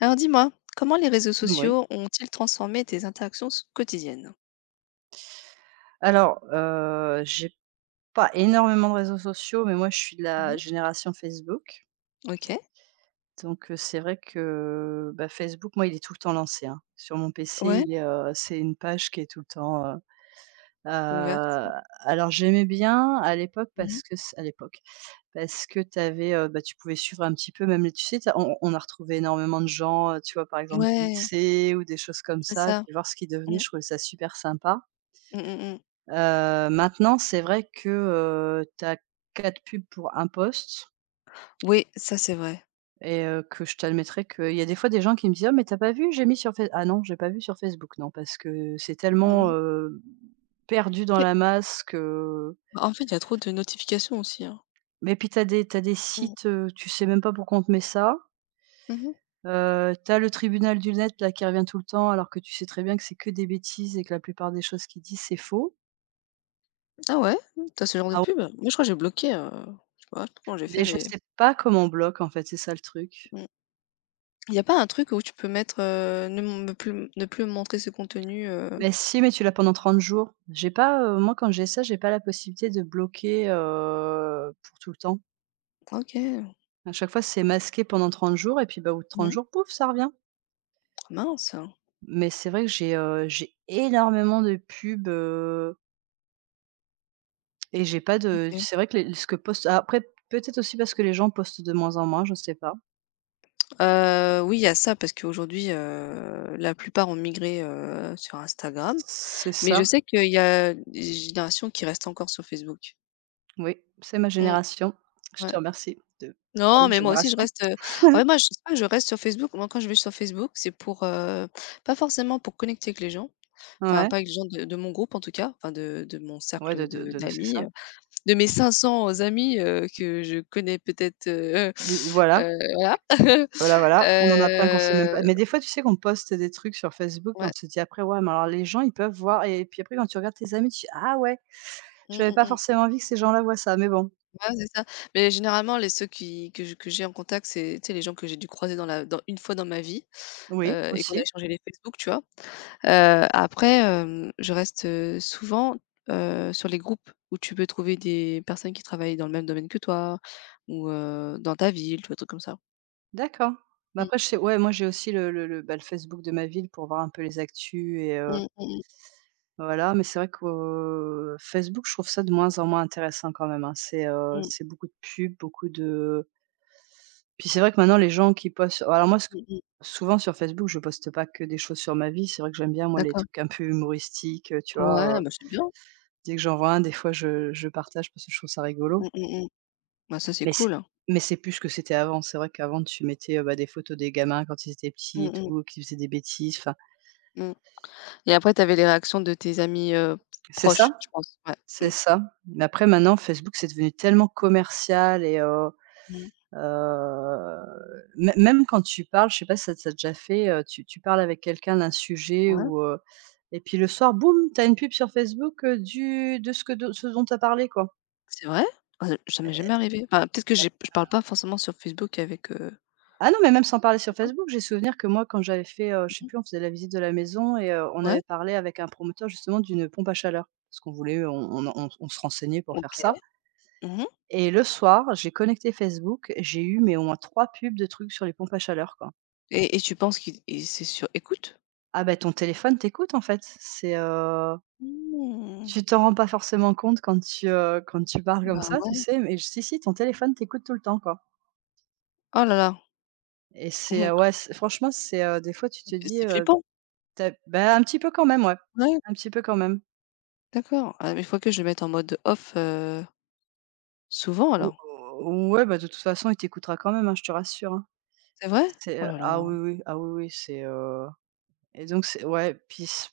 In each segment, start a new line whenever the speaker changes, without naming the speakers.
Alors dis-moi, comment les réseaux
Oui.
sociaux ont-ils transformé tes interactions quotidiennes?
Alors, j'ai pas énormément de réseaux sociaux, mais moi je suis de la
Mhm.
génération Facebook.
Ok,
Donc, c'est vrai que, bah, Facebook, moi, il est tout le temps lancé, hein. Sur mon PC,
ouais,
il est, c'est une page qui est tout le temps, heu,
ouverte.
alors j'aimais bien à l'époque
Mhm.
parce que c à l'époque, parce que tu avais, bah, tu pouvais suivre un petit peu même les tu sais, tu on a retrouvé énormément de gens, tu vois, par exemple du
Ouais,
lycée ou des choses comme
c'est
ça,
ça.
puis voir ce qu'ils devenaient,
Mm,
je trouvais ça super sympa.
mm, mm, mm.
Maintenant, c'est vrai que, tu as 4 pubs pour un poste
Oui, ça c'est vrai.
et que je t'admettrai qu'il y a des fois des gens qui me disent: «Ah mais tu as pas vu? J'ai mis sur Face.» «Ah non, j'ai pas vu sur Facebook, non», parce que c'est
Mm,
tellement,
mm.
perdu dans
Après,
la masse que
bah, en fait, il y a trop de notifications aussi, hein.
mais puis tu as des
Mm.
sites, tu sais même pas pourquoi on te met ça.
Mhm.
Tu as le tribunal du net là qui revient tout le temps alors que tu sais très bien que c'est que des bêtises et que la plupart des choses qu'ils disent, c'est faux.
Ah ouais, mm, t'as ce genre de
Ah ouais,
pub? Moi, je crois que j'ai bloqué, je sais pas comment j'ai
mais
fait,
je
mais
sais pas comment on bloque en fait, c'est ça le truc.
il n'y a pas un truc où tu peux mettre ne, m- me plus, ne plus me montrer ce contenu,
Mais si, mais tu l'as pendant 30 jours. J'ai pas, moi quand j'ai ça, j'ai pas la possibilité de bloquer, pour tout le temps.
ok,
À chaque fois, c'est masqué pendant 30 jours et puis, bah, au bout de 30
mhm.
jours, pouf, ça revient.
Mince.
Mais c'est vrai que j'ai énormément de pubs, et j'ai pas de
Ok.
c'est vrai que les ce que poste après peut-être aussi parce que les gens postent de moins en moins, je sais pas.
Oui, il y a ça parce qu'aujourd'hui, la plupart ont migré, sur Instagram.
C'est
Mais
ça,
je sais qu'il y a des générations qui restent encore sur Facebook.
oui, c'est ma
Mmh,
génération. Je te
ouais.
remercie de
Non,
parler de
mais moi aussi je
génération.
reste, en fait moi je sais pas, je reste sur Facebook. Moi quand je vais sur Facebook, c'est pour, pas forcément pour connecter avec les gens, enfin
Ouais,
pas avec les gens de mon groupe en tout cas, enfin de mon
ouais,
cercle de
de c'est
d'amis,
ça.
de mes 500 amis, que je connais peut-être, heu,
Voilà.
voilà.
Voilà, voilà, on en a plein qu'on sait même
Heu,
pas mais des fois, tu sais qu'on poste des trucs sur Facebook et on
ouais.
se dit après: «Ouais, mais alors les gens, ils peuvent voir», et puis après, quand tu regardes tes amis, tu dis: «Ah ouais,
Mmh,
j'avais
mmh
pas
mh.
forcément envie que ces gens-là voient ça», mais bon.
Ouais, c'est ça. Mais généralement, les ceux qui que j'ai en contact, c'est, tu sais, les gens que j'ai dû croiser dans la dans une fois dans ma vie,
Oui,
et qu'on a
aussi.
échangé les Facebook, tu vois? Après, hem, je reste, souvent, sur les groupes où tu peux trouver des personnes qui travaillent dans le même domaine que toi ou dans ta ville, tu vois? Trucs comme ça.
D'accord. Bah,
Mmh.
après, je sais ouais, moi, j'ai aussi bah, le Facebook de ma ville pour voir un peu les actus et,
Mmh, mmh mh.
voilà, mais c'est vrai que, Facebook, je trouve ça de moins en moins intéressant quand même, hein.
Mmh.
C'est beaucoup de pubs, beaucoup de… Puis c'est vrai que maintenant les gens qui postent alors moi, ce que
Mmh.
souvent sur Facebook, je poste pas que des choses sur ma vie. C'est vrai que j'aime bien moi les
D'accord.
trucs un peu humoristiques, tu vois?
Ouais, bah, c'est bien.
Dès que j'en vois un, des fois je partage parce que je trouve ça
Mmh,
rigolo.
mmh mh. Bah, ça, c'est
Mais c'est
cool.
mais c'est plus ce que c'était avant. C'est vrai qu'avant tu mettais, bah, des photos des gamins quand ils étaient petits
Mmh,
et
mmh,
tout, qui faisaient des bêtises, enfin
mmh, et après, tu avais les réactions de tes amis,
c'est ça,
proches, je pense. Ouais.
c'est
Mmh.
ça. Mais après maintenant, Facebook, c'est devenu tellement commercial et
Mmh.
Heu, mê même quand tu parles, je sais pas si ça t'a déjà fait, tu parles avec quelqu'un d'un sujet
Ouais.
et puis le soir, boum, t'as une pub sur Facebook, du de ce que de ce dont tu parlé, quoi.
C'est vrai? Ah, ça m'est jamais arrivé. Enfin, peut-être que j'ai je parle pas forcément sur Facebook avec,
Ah non, mais même sans parler sur
les gens.
Facebook, j'ai souvenir que moi, quand j'avais fait, je sais
Mmh.
plus, on faisait la visite de la maison et, on
Ouais,
avait parlé avec un promoteur justement d'une pompe à chaleur. Parce qu'on voulait on se renseignait pour faire
OK.
ça
Mmh,
et le soir, j'ai connecté Facebook, j'ai eu, mais au moins 3 pubs de trucs sur les pompes à chaleur, quoi.
et tu penses qu'ils c'est sur écoute?
Ah, ben ton téléphone t'écoute, en fait.
Mmh.
Tu t'en rends pas forcément compte quand tu parles comme
Bah,
ça, tu
ouais.
sais? Mais si, si, ton téléphone t'écoute tout le temps, quoi,
Oh là là.
et c'est,
Mhm.
ouais, c'est franchement, c'est, des fois, tu te
C'est
dis,
c'est flippant.
tu bah, un petit peu quand même, ouais.
Ouais,
Un petit peu quand même.
d'accord. Ah, mais il faut que je le mette en mode off, souvent
Ou
alors.
ou ouais, bah, de toute façon, il t'écoutera quand même, hein, je te rassure, hein.
C'est vrai? Oh là
Ah
là.
oui, oui, ah oui, oui, et donc c'est ouais, puis c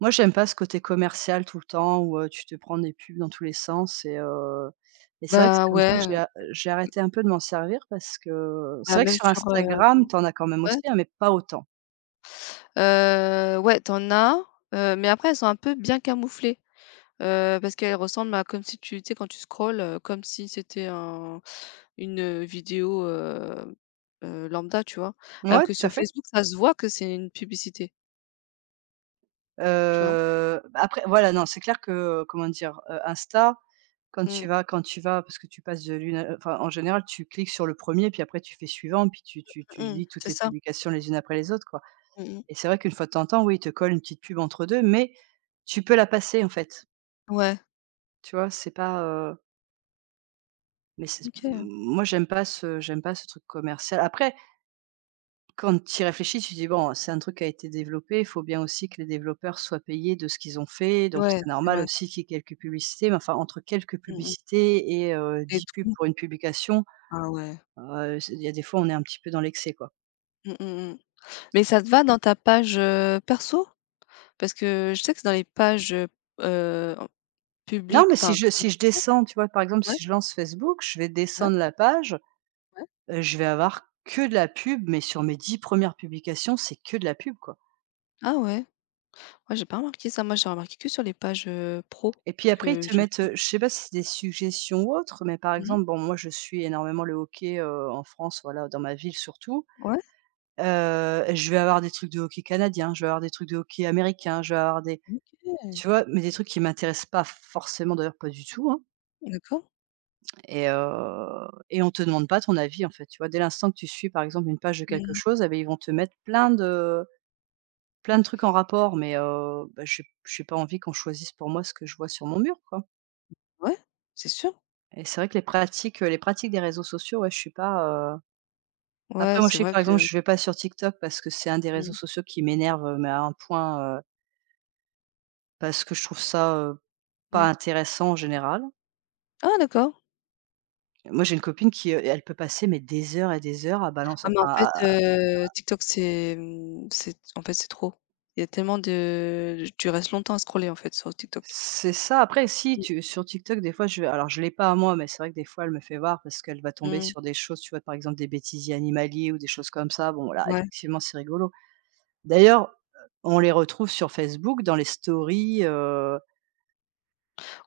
moi j'aime pas ce côté commercial tout le temps où, tu te prends des pubs dans tous les sens et, et c'est vrai que c'est
Bah,
comme ça que
ouais,
j'ai arrêté un peu de m'en servir parce que
bah,
c'est vrai que
même
sur
sur,
Instagram, t'en as quand même
ouais,
aussi, hein, mais pas autant.
ouais, t'en as, mais après elles sont un peu bien camouflées, parce qu'elles ressemblent à comme si tu sais, quand tu scrolles, comme si c'était un, une, vidéo, lambda, tu vois? Alors
Ouais,
que
tout à
sur
fait.
Facebook, ça se voit que c'est une publicité, tu vois?
Bah, après voilà, non, c'est clair que, comment dire? Insta,
Mmh.
quand tu vas parce que tu passes de l'une à enfin, en général, tu cliques sur le premier, puis après tu fais suivant puis tu
Mmh.
lis toutes
C'est
les
ça.
publications les unes après les autres, quoi.
Mmh mh.
Et c'est vrai qu'une fois de temps en temps, oui, ils te collent une petite pub entre 2, mais tu peux la passer, en fait.
Ouais.
Tu vois? C'est pas, mais
OK.
moi, j'aime pas ce truc commercial. Après, quand tu y réfléchis, tu dis: «Bon, c'est un truc qui a été développé, il faut bien aussi que les développeurs soient payés de ce qu'ils ont fait, donc
Ouais,
c'est
c'est
normal
vrai.
aussi qu'il y ait quelques publicités.» Mais enfin, entre quelques
Mmh mh.
publicités et,
Les
10 pubs
trous.
pour une publication,
Ah ouais.
c'est il y a des fois, on est un petit peu dans l'excès, quoi.
Mmh mh mh. Mais ça te va dans ta page, perso? Parce que je sais que c'est dans les pages, en
Non,
publiques
mais
enfin,
si je
ouais,
descends, tu vois? Par exemple,
ouais,
si je lance Facebook, je vais
ouais,
descendre la page.
ouais.
Je vais avoir que de la pub, mais sur mes 10 premières publications, c'est que de la pub, quoi.
Ah ouais? Ouais, j'ai pas remarqué ça. Moi, j'ai remarqué que sur les pages, pro
Et puis après, ils
que
te
je
mettent, je sais pas si c'est des suggestions ou autres, mais par
mmh.
exemple, bon, moi, je suis énormément le hockey, en France, voilà, dans ma ville surtout.
Ouais.
Je vais avoir des trucs de hockey canadien, je vais avoir des trucs de hockey américain, je vais avoir des
OK.
tu vois? Mais des trucs qui m'intéressent pas forcément, d'ailleurs pas du tout, hein,
D'accord.
et heu et on te demande pas ton avis, en fait, tu vois? Dès l'instant que tu suis, par exemple, une page de quelque
Mmh.
chose, eh beh, ils vont te mettre plein de trucs en rapport, mais bah, j'ai pas envie qu'on choisisse pour moi ce que je vois sur mon mur, quoi,
Ouais, c'est sûr.
et c'est vrai que les pratiques des réseaux sociaux, ouais, je suis pas, après
Ouais,
moi, je
c'est
sais que,
vrai
par
que
exemple, je vais pas sur TikTok parce que c'est un des réseaux
mmh
sociaux qui m'énerve, mais à un point, parce que je trouve ça,
mh.
pas intéressant en général.
Ah d'accord!
Moi, j'ai une copine qui, elle peut passer mais des heures et des heures à balancer
Ah mais en
enfin
fait,
à
TikTok c'est, mmh, c'est en fait, c'est trop. Il y a tellement de tu restes longtemps à scroller, en fait, sur TikTok.
c'est ça. Après, si
Mmh
tu sur TikTok, des fois, je vais alors je l'ai pas à moi, mais c'est vrai que des fois, elle me fait voir parce qu'elle va tomber
mh,
sur des choses, tu vois? Par exemple, des bêtisiers animaliers ou des choses comme ça. Bon, voilà,
ouais.
effectivement, c'est rigolo. D'ailleurs, on les retrouve sur Facebook dans les stories,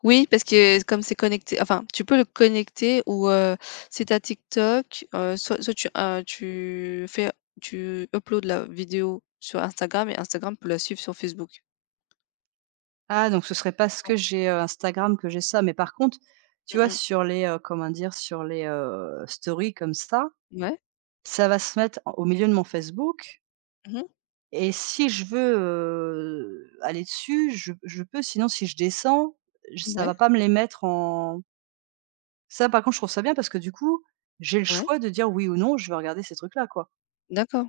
Oui, parce que comme c'est connecté enfin, tu peux le connecter ou si tu as TikTok, soit tu fais, tu uploads la vidéo sur Instagram et Instagram peut la suivre sur Facebook.
ah donc ce serait parce que j'ai, Instagram que j'ai ça, mais par contre, tu
Mmh
vois?
mh.
Sur les, comment dire? Sur les, stories comme ça,
Ouais.
ça va se mettre en au milieu de mon Facebook.
Mmh mh.
Et si je veux, aller dessus, je peux, sinon si je descends, j ça
Ouais,
va pas me les mettre en, ça par contre je trouve ça bien parce que du coup, j'ai le
ouais.
choix de dire oui ou non, je vais regarder ces trucs-là quoi.
D'accord.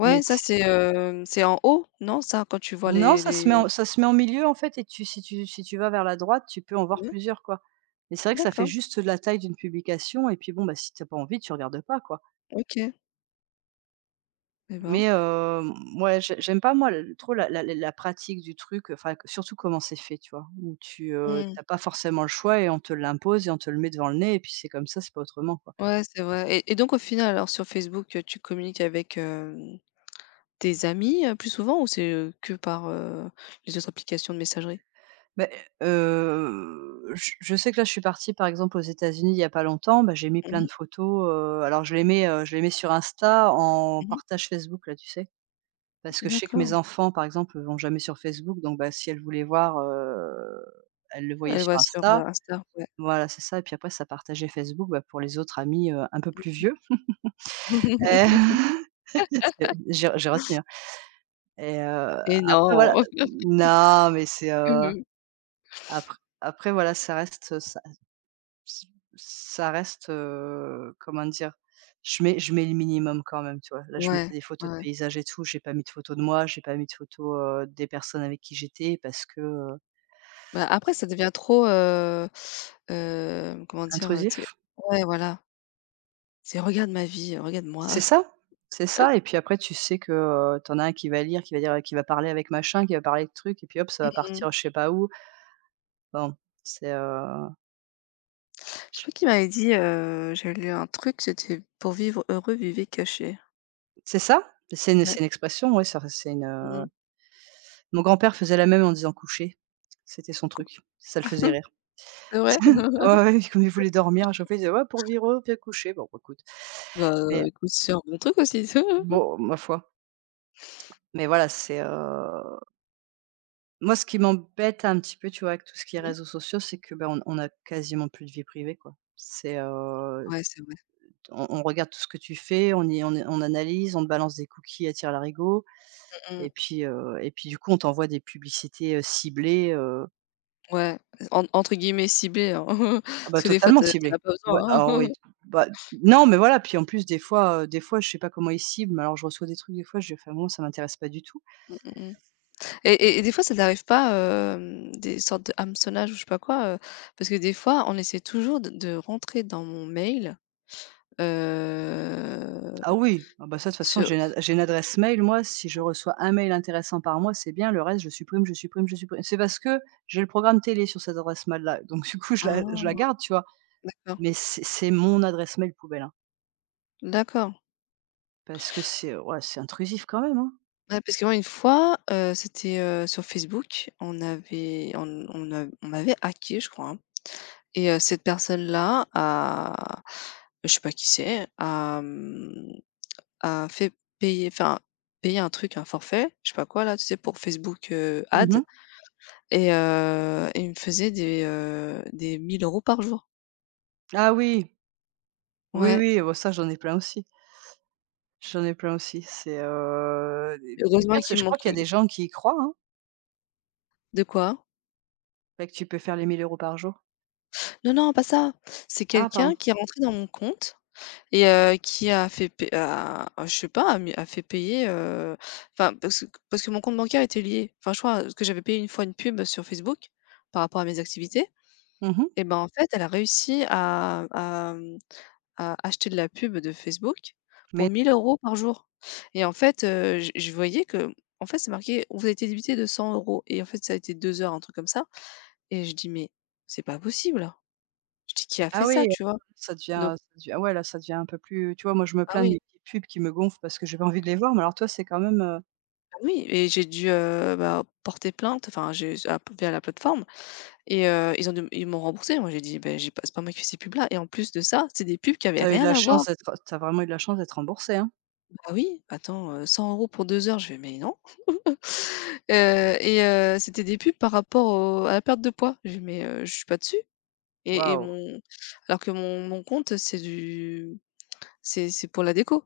Mais
ça
t
c'est, hem, c'est en haut, non ça? Quand tu vois
non,
les
ça se met en milieu en fait et tu si tu vas vers la droite, tu peux en voir
ouais?
plusieurs quoi. Mais c'est vrai que ça fait
D'accord,
juste la taille d'une publication et puis bon, bah, si t'as pas envie, tu regardes pas quoi.
OK. Et
Mais
ben.
hem, ouais, j'aime pas moi le trop la la la pratique du truc, enfin, surtout comment c'est fait, tu vois? Où tu,
Mmh.
tu pas forcément le choix et on te l'impose et on te le met devant le nez et puis c'est comme ça, c'est pas autrement, quoi.
Ouais, c'est vrai, et donc au final alors sur Facebook, tu communiques avec, hem, tes amis, plus souvent ou c'est, que par, les autres applications de messagerie?
Mais, je sais que là, je suis partie, par exemple, aux États-Unis il y a pas longtemps, bah, j'ai mis
Mmh
plein
mh.
de photos, alors je les mets sur Insta en
Mmh.
partage Facebook, là, tu sais? Parce que je sais que mes
D'accord.
enfants, par exemple, vont jamais sur Facebook, donc bah, si elles voulaient voir, elles le voyaient
Elle
sur
voit sur,
Insta.
Insta, ouais.
Voilà, c'est ça et puis après ça partageait Facebook, bah, pour les autres amis, un peu plus vieux et c'est j'ai retenu, hein. Et
Et
après voilà,
non!
non, mais c'est,
Mmh.
après voilà, ça reste ça, ça reste, comment dire? Je mets le minimum quand même, tu vois? Là, je
Ouais,
mettais des photos de
ouais.
paysages et tout, j'ai pas mis de photos de moi, j'ai pas mis de photos, des personnes avec qui j'étais parce que,
Bah, après ça devient trop, hem, comment dire? Tu sais,
intrusif.
ouais, voilà. C'est: «Regarde ma vie, regarde-moi».
C'est ça, c'est ça et puis après tu sais que, tu as un qui va lire, qui va dire, qui va parler avec machin, qui va parler de trucs et puis hop, ça va
Mmh.
partir je sais pas où. Bon, c'est,
Je sais
j
pas qui m'avait dit, j'avais lu un truc, c'était: «Pour vivre heureux, vivez caché».
c'est ça, c'est une
Ouais.
c'est une expression, ouais, ça c'est une,
Mmh
heu.
mh.
Mon grand-père faisait la même en disant: coucher. C'était son
Cou,
truc, ça le faisait rire.
c'est vrai?
Ouais, ouais, comme il voulait dormir à
Couché.
chaque fois, il disait: «Ouais, pour vivre heureux, bien couché». Bon, bah, écoute,
Bah,
mais
écoute, c'est un bon truc aussi.
bon, ma foi, mais voilà, c'est, heu. Moi, ce qui m'embête un petit peu, tu vois, avec tout ce qui est
Oui,
réseaux sociaux, c'est que, ben on a quasiment plus de vie privée, quoi. C'est,
ouais, c'est vrai.
on regarde tout ce que tu fais, on y on analyse, on te balance des cookies à tire-larigot
Mmh mh.
et puis, heu, et puis, du coup, on t'envoie des publicités, ciblées, heu.
Ouais, en entre guillemets «ciblé», hein.
Ah bah,
Parce que des fois,
totalement
tu en as
ciblées.
pas
Ouais,
besoin,
ah
hein.
oui, bah, non, mais voilà, puis en plus, des fois, je sais pas comment ils ciblent, mais alors je reçois des trucs, des fois, je fais: «Moi, ça m'intéresse pas du tout».
Mmh mh, et des fois, ça t'arrive pas, hem, des sortes de hameçonnages ou je sais pas quoi, heu? Parce que des fois, on essaie toujours de rentrer dans mon mail, heu,
Ah oui, ah bah, ça de toute façon
sur
j'ai une adresse mail moi, si je reçois un mail intéressant par mois, c'est bien, le reste je supprime, je supprime, je supprime. C'est parce que j'ai le programme télé sur cette adresse mail là, donc du coup je la
ah!
garde, tu vois?
D'accord,
Mais c'est mon adresse mail poubelle, hein,
d'accord.
parce que c'est, ouais, c'est intrusif quand même, hein.
Ouais, parce que moi, une fois, c'était, sur Facebook, on avait on a on m'avait hacké je crois, hein, et cette personne-là a, je sais pas qui c'est, a, mmh, a fait payer enfin, payer un truc, un forfait, je sais pas quoi là, tu sais, pour Facebook, Ads,
Mmh.
et heu, et il me faisait des 1 000 euros par jour.
Ah oui, oui,
Ouais,
oui, bon ça j'en ai plein aussi, j'en ai plein aussi. C'est, et puis le
heureusement
pire c'est que
qu'il
je crois qu'il y a
manquait
des gens qui y croient, hein,
de quoi?
fait que tu peux faire les 1 000 € par jour.
Non, non, pas ça. C'est
Ah
quelqu'un
pardon.
qui est rentré dans mon compte. Et qui a fait je sais pas, a fait payer, enfin parce que mon compte bancaire était lié. Enfin je crois, que j'avais payé une fois une pub sur Facebook, par rapport à mes activités,
Mmh.
et ben, en fait, elle a réussi à, mmh, à acheter de la pub de Facebook pour
Mais.
1 000 euros par jour, et en fait, je voyais que, en fait, c'est marqué: «Vous avez été débité de 100 euros, et en fait, ça a été 2 heures», un truc comme ça, et je dis: «Mais c'est pas possible!» Je dis: «Qui a
Ah
fait
oui,
ça?» Tu vois?
ça devient
Donc,
ça devient ouais, là, ça devient un peu plus tu vois, moi, je me
ah
plains de
oui.
mes petites pubs qui me gonflent parce que j'ai pas envie de les voir, mais alors toi, c'est quand même,
Oui, et j'ai dû, bah, porter plainte, enfin j'ai s via la plateforme, et ils ont dû ils m'ont remboursé. Moi j'ai dit: ben j'ai pas c'est pas moi qui fais ces pubs-là», et en plus de ça, c'est des pubs qui avaient rien à voir.
tu as vraiment eu de la chance d'être remboursée, hein?
Bah oui, attends, 100 euros pour 2 heures, je vais «Mais non». C'était des pubs par rapport au à la perte de poids. Je fais: «Mais, je suis pas dessus»,
Waouh,
mon, alors que mon compte c'est du, c'est pour la déco,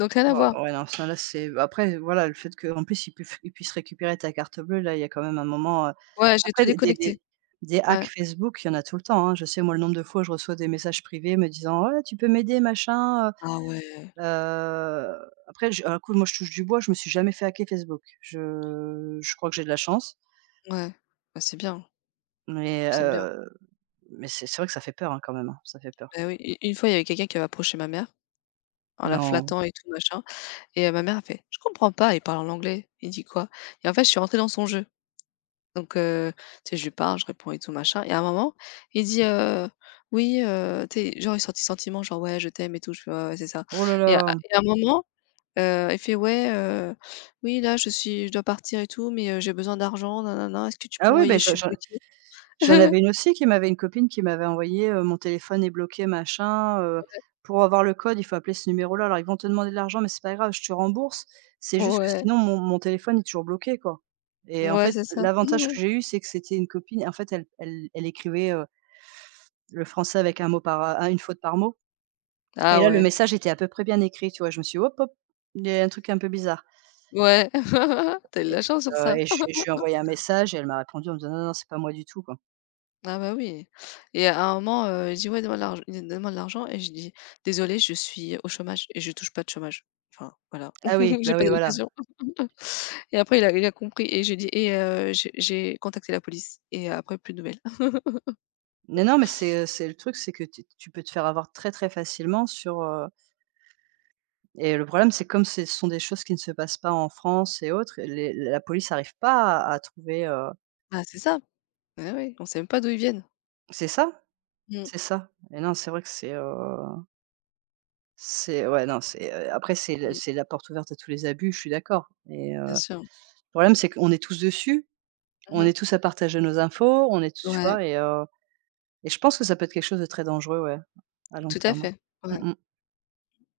donc rien à voir.
waouh, ouais, non, ça, là, c'est bah, après, voilà, le fait qu'en plus, ils puissent récupérer ta carte bleue, là, il y a quand même un moment, heu.
Ouais, j'ai
Après
tout
des des
déconnecté.
des des hacks
Ouais.
Facebook, il y en a tout le temps, hein. Je sais, moi, le nombre de fois où je reçois des messages privés me disant: «Ouais, tu peux m'aider, machin, heu».
Ah ouais,
heu, après, je un coup, moi, je touche du bois, je me suis jamais fait hacker Facebook. Je crois que j'ai de la chance.
ouais. Bah, c'est bien,
Mais
c'est bien.
heu, mais c'est vrai que ça fait peur, hein, quand même, hein, ça fait peur.
Bah oui, u une fois, il y avait quelqu'un qui avait approché ma mère, en la
Non.
flattant et tout machin, et ma mère a fait: «Je comprends pas, il parle en anglais, il dit quoi?», et en fait, je suis rentrée dans son jeu, donc tu sais, je lui parle, je réponds et tout machin, et à un moment, il dit, «Oui, tu sais, genre il sortit des sentiments, genre: «Ouais, je t'aime et tout», je fais: «Ouais, ouais, c'est ça»,
Oh là
et
là.
à un moment, il fait: «Ouais, oui, là, je dois partir et tout mais j'ai besoin d'argent, nanana, est-ce que tu
Ah
peux
oui, beh,
envoyer? Je
je
suis
j'en
bloquée».
j'en avais une aussi qui m'avait une copine qui m'avait envoyé, «Mon téléphone est bloqué, machin, pour avoir le code, il faut appeler ce numéro-là. Alors ils vont te demander de l'argent, mais c'est pas grave, je te rembourse. C'est juste que
Ouais,
sinon mon téléphone est toujours bloqué, quoi», et en
ouais,
fait,
c'est ça.
l'avantage que j'ai eu, c'est que c'était une copine en fait, elle écrivait, le français avec un mot par a une faute par mot et
Ah
là, le
ouais,
message était à peu près bien écrit, tu vois? Je me suis dit: «Hop, hop, il y a un truc un peu bizarre».
ouais, t'as eu de la chance sur ça.
Et je lui ai envoyé un message et elle m'a répondu en me disant: «Non, non, c'est pas moi du tout», quoi.
Ah bah oui, et à un moment, il dit: «Ouais, donne-moi de l'argent», et je dis: «Désolé, je suis au chômage et je touche pas de chômage». Enfin voilà,
Ah oui,
j'ai
bah,
pas
oui, voilà.
d'allocation. Et après il a, il a compris et j'ai dit: «Et j'ai contacté la police», et après plus de nouvelles.
Non, non, mais c'est le truc, c'est que tu peux te faire avoir très, très facilement sur, heu. Et le problème, c'est comme c'est ce sont des choses qui ne se passent pas en France et autres, les la police arrive pas à trouver, heu.
Ah c'est ça, ouais ouais, on sait même pas d'où ils viennent.
C'est ça,
Mmh,
c'est ça et non, c'est vrai que c'est ouais, non, c'est, après c'est le
mmh,
c'est la porte ouverte à tous les abus, je suis d'accord et
bien
le
sûr.
problème, c'est qu'on est tous dessus, on
Mmh.
est tous à partager nos infos, on est tous tu
Ouais,
vois et heu. Et je pense que ça peut être quelque chose de très dangereux, ouais, à long
tout à
terme.
fait, ouais.
Mmh.